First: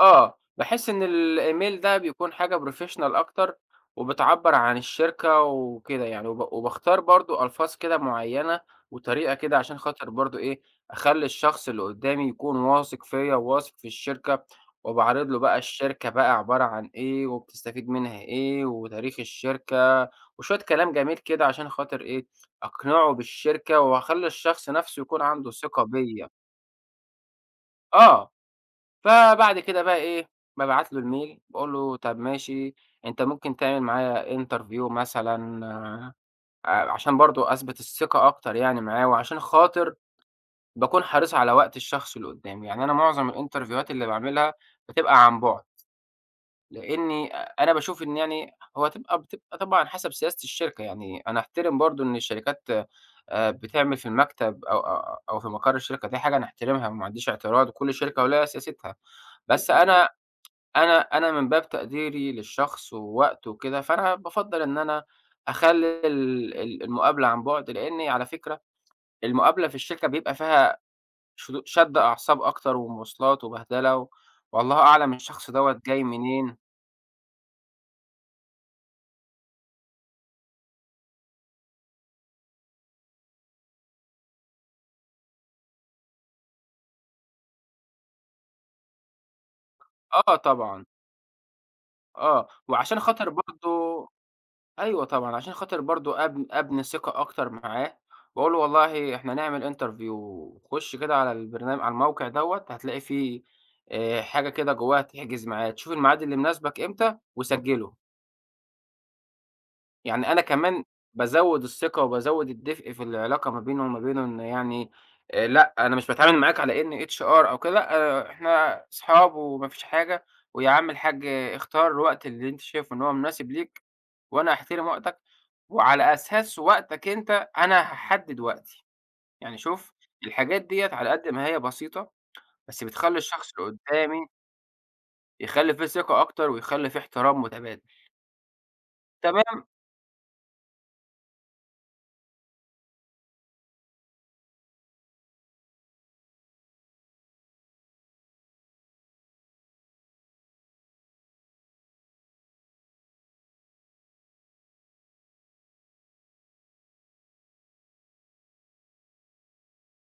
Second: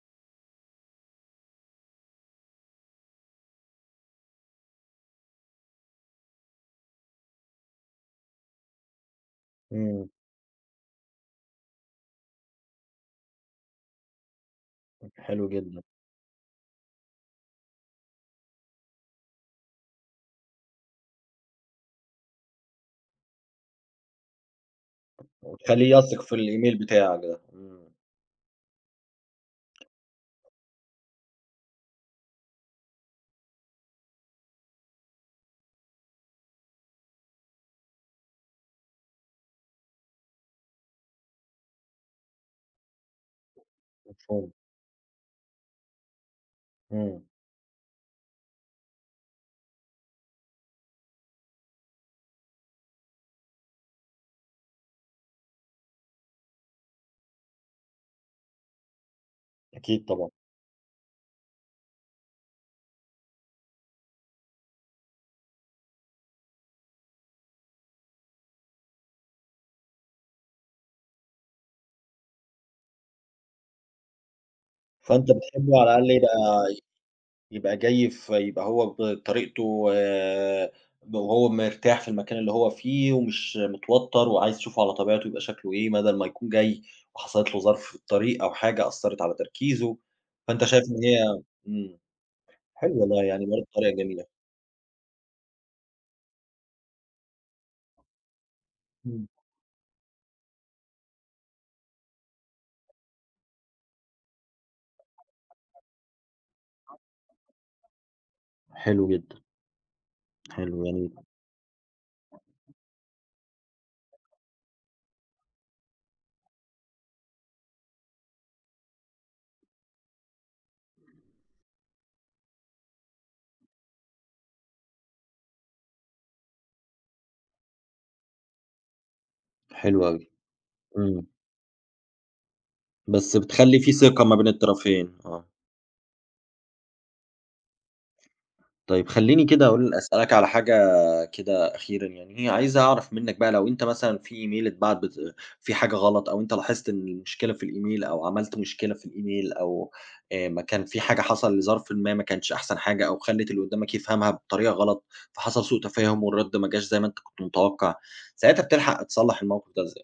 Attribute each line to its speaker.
Speaker 1: آه، باحس إن الإيميل ده بيكون حاجة Professional أكتر، وبتعبر عن الشركة وكده يعني. وب وباختار برضه ألفاظ كده معيّنة وطريقة كده عشان
Speaker 2: إمم.
Speaker 1: خاطر برضو إيه، أخلي الشخص اللي قدّامي يكون واثق فيَّ، وواثق في الشركة. وباعرض له
Speaker 2: حلو
Speaker 1: بقى
Speaker 2: جدًا.
Speaker 1: الشركة عبارة عن إيه، وبتستفيد منها إيه، وتاريخ الشركة، وشوية كلام جميل كده عشان خاطر إيه؟ أقنعه بالشركة، وأخلي الشخص نفسه يكون عنده ثقة
Speaker 2: تخليه يثق
Speaker 1: بيَّ.
Speaker 2: في الإيميل بتاعك ده. إمم.
Speaker 1: آه، فبعد كده بقى إيه، بابعت له الMail باقول له طب ماشي، أنت ممكن تعمل معايا Interview مثلًا، ع عشان برضه أثبت الثقة أكتر يعني معاه، وعشان خاطر باكون حريص على وقت الشخص اللي قدّامي، يعني أنا معظم الإنترفيوهات اللي
Speaker 2: اتفضل.
Speaker 1: باعملها بتبقى عن بُعد،
Speaker 2: إمم.
Speaker 1: لأني أنا باشوف إن يعني هو تبقى بتبقى طبعًا حسب سياسة الشركة يعني، أنا أحترم برضه إن الشركات بتعمل في المكتب أ أ أو في مقر الشركة، دي حاجة نحترمها وما عنديش اعتراض، وكل شركة وليها سياستها، بس
Speaker 2: أكيد
Speaker 1: أنا
Speaker 2: طبعًا.
Speaker 1: أنا أنا من باب تقديري للشخص ووقته وكده، فأنا بافضل إن أنا أخلي ال ال المقابلة عن بُعد، لأني- على فكرة- المقابلة في الشركة بيبقى فيها شـُ شد أعصاب أكتر، ومواصلات وبهدلة، والله أعلم
Speaker 2: فأنت
Speaker 1: الشخص
Speaker 2: بتحب
Speaker 1: دَوَّة
Speaker 2: على
Speaker 1: جاي
Speaker 2: الأقل إيه يبقى
Speaker 1: منين.
Speaker 2: يبقى جاي ف يبقى هو بطريقته، و وهو مرتاح في المكان اللي هو فيه ومش متوتّر، وعايز تشوفه على طبيعته، يبقى شكله إيه، بدل ما يكون جاي وحصلت له ظرف في الطريق أو حاجة أثرت على تركيزه.
Speaker 1: آه،
Speaker 2: فأنت
Speaker 1: طبعًا
Speaker 2: شايف إن هي إمم،
Speaker 1: آه، وعشان
Speaker 2: حلو والله
Speaker 1: خاطر
Speaker 2: يعني برضه طريقة
Speaker 1: برضه
Speaker 2: جميلة.
Speaker 1: أيوه طبعًا، عشان خاطر برضه أب أبني ثقة أكتر معاه، وأقول له والله
Speaker 2: إمم.
Speaker 1: إحنا نعمل Interview خش كده على البرن على الموقع دَوَّة، هتلاقي في حاجة كده جواها تحجز ميعاد، شوف الميعاد اللي مُناسبِك إمتى، وسجِّله.
Speaker 2: حلو جدًا.
Speaker 1: يعني أنا
Speaker 2: حلو،
Speaker 1: كمان
Speaker 2: جميل.
Speaker 1: بازود الثِّقة وبازود الدفء في العلاقة ما بيني وما بينه، إن يعني: لأ، أنا مش باتعامل معاك على إني HR أو كده، لأ إحنا اصحاب وما فيش حاجة، ويا عم الحاج، اختار الوقت اللي أنت شايفه إن هو مُناسِب ليك، وأنا أحترم وقتك، وعلى أساس وقتك أنت أنا هاحدد وقتي. يعني شوف
Speaker 2: حلو أوي،
Speaker 1: الحاجات ديَّة على
Speaker 2: إمم.
Speaker 1: قد ما هي بسيطة، بس بتخلّي
Speaker 2: بس
Speaker 1: الشخص اللي
Speaker 2: بتخلي في ثقة
Speaker 1: قدّامي
Speaker 2: ما بين الطرفين، آه.
Speaker 1: يخلي في ثقة أكتر، ويخلي فيه احترام مُتبادل.
Speaker 2: طيب خلّيني
Speaker 1: تمام؟
Speaker 2: كده أقول أسألك على حاجة كده أخيرًا يعني، هي عايز أعرف منّك بقى لو أنت مثلًا في إيميل اتبعت ب في حاجة غلط، أو أنت لاحظت إن المشكلة في الإيميل أو عملت مشكلة في الإيميل أو مكان في حاجة حصل ظرف ما، ما كانتش أحسن حاجة، أو خلت اللي قدّامك يفهمها بطريقة غلط، فحصل سوء تفاهم، والرد ما جاش زي ما أنت كنت متوقّع، ساعتها بتلحق تصلّح الموقف ده إزاي؟